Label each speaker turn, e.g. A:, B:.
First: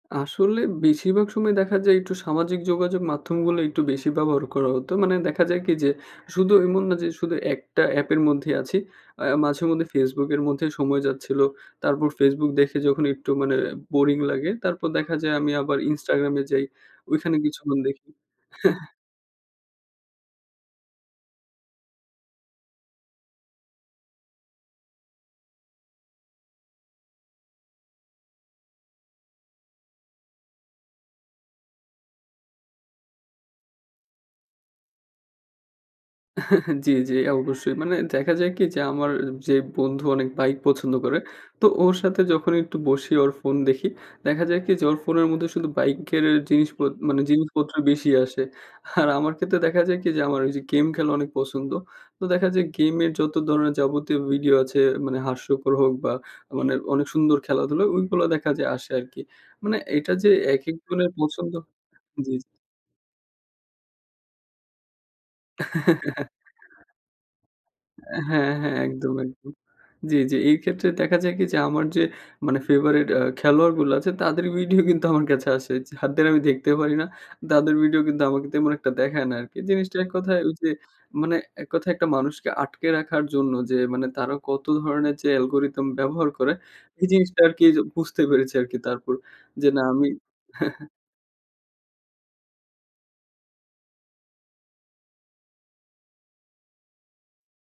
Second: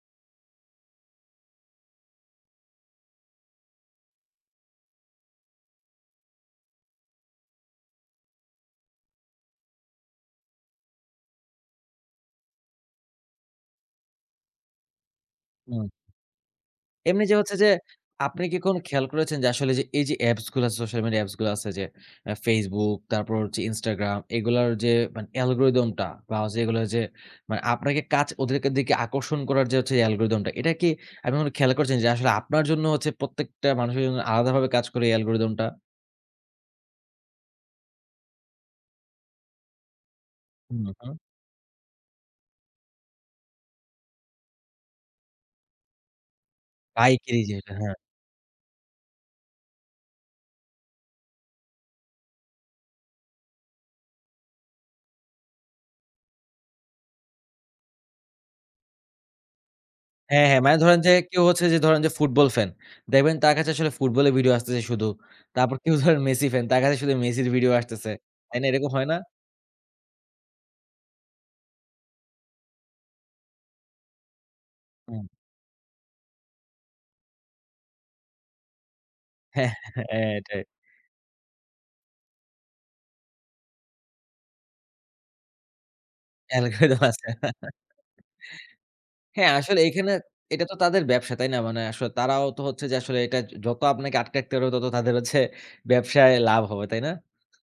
A: আসলে বেশিরভাগ সময় দেখা যায়, একটু সামাজিক যোগাযোগ মাধ্যমগুলো একটু বেশি ব্যবহার করা হতো। মানে দেখা যায় কি? যে, শুধু এমন না যে, শুধু একটা অ্যাপের মধ্যে আছি। আ মাঝে-মধ্যে Facebook এর মধ্যে সময় যাচ্ছিলো, তারপর Facebook দেখে যখন একটু মানে বোরিং লাগে, তারপর দেখা যায় আমি আবার
B: হুম।
A: Instagram এ যাই,
B: এমনি
A: ওইখানে
B: যে হচ্ছে যে,
A: কিছুক্ষণ দেখি
B: আপনি কি কোন খেয়াল করেছেন যে, আসলে এই যে অ্যাপস গুলো আছে সোশ্যাল মিডিয়া অ্যাপস গুলো আছে যে, আ Facebook, তারপর হচ্ছে Instagram এগুলার যে, মানে অ্যালগরিথম টা বা এগুলো যে, মানে আপনাকে কাচ ওদেরকে দিকে আকর্ষণ করার যে হচ্ছে, অ্যালগরিথম টা। এটা কি আপনি কখনো খেয়াল করেছেন যে, আসলে আপনার জন্য হচ্ছে প্রত্যেকটা মানুষের জন্য আলাদাভাবে কাজ করে, এই অ্যালগরিথম টা?
A: জ্বি, জ্বি, অবশ্যই। মানে দেখা যায় কি? যে, আমার যে বন্ধু অনেক বাইক
B: হুম,
A: পছন্দ
B: হুম।
A: করে। তো ওর সাথে যখন একটু বসি, ওর ফোন দেখি। দেখা যায় কি? যে, ওর ফোনের মধ্যে শুধু বাইকের জিনিস গুলো, মানে
B: বাইকেরই জিনিস,
A: জিনিসপত্র
B: হ্যাঁ।
A: বেশি আসে। আর আমার ক্ষেত্রে দেখা যায় কি? যে, আমার ওই যে গেম খেলা অনেক পছন্দ। তো দেখা যায় গেমের যত ধরনের যাবতীয় ভিডিও আছে, মানে হাস্যকর হোক বা মানে অনেক সুন্দর খেলাধুলো; ওইগুলো দেখা যায় আসে আর কি। মানে এটা যে
B: হ্যাঁ, হ্যাঁ।
A: একেক
B: মানে ধরেন
A: জনের
B: যে কেউ
A: পছন্দ
B: হচ্ছে যে ধরেন যে,
A: জ্বি, জ্বি।
B: Football fan. দেখবেন তার কাছে আসলে ফুটবলের ভিডিও আসতেছে শুধু। তারপর কেউ ধরেন মেসি ফ্যান, তার কাছে শুধু মেসির ভিডিও আসতেছে।
A: অ্যা হ্যাঁ,
B: তাই না?
A: হ্যাঁ।
B: এরকম হয়
A: একদম,
B: না?
A: একদম। জ্বি, জ্বি। এই ক্ষেত্রে দেখা যায় কি? যে, আমার যে মানে ফেভারিট এ্যা খেলোয়াড় গুলো আছে। তাদের ভিডিও কিন্তু
B: হুম।
A: আমার কাছে আসে। যাদের আমি দেখতে পারি না। তাদের ভিডিও কিন্তু আমাকে তেমন একটা দেখায় না আরকি।
B: হ্যাঁ।
A: জিনিসটা এক
B: হ্যাঁ,
A: কথায় ওই
B: এটাই।
A: যে, মানে এক কথায় একটা মানুষকে আটকে রাখার জন্য যে, মানে তারা কত ধরণের যে অ্যালগরিথম ব্যবহার করে,
B: অ্যালগরিথম
A: এই
B: আছে।
A: জিনিসটা আরকি বুঝতে পেরেছে আরকি তারপর।
B: হ্যাঁ।
A: যে
B: আসলে
A: না, আমি
B: এইখানে, এটা
A: হ্যাঁ,
B: তো
A: হ্যাঁ।
B: তাদের ব্যবসা। তাই না? মানে আসলে তারাও তো হচ্ছে যে, আসলে এইটা য যত আপনাকে আটকে রাখতে পারবে, তত তাদের হচ্ছে ব্যবসায় লাভ হবে, তাই না?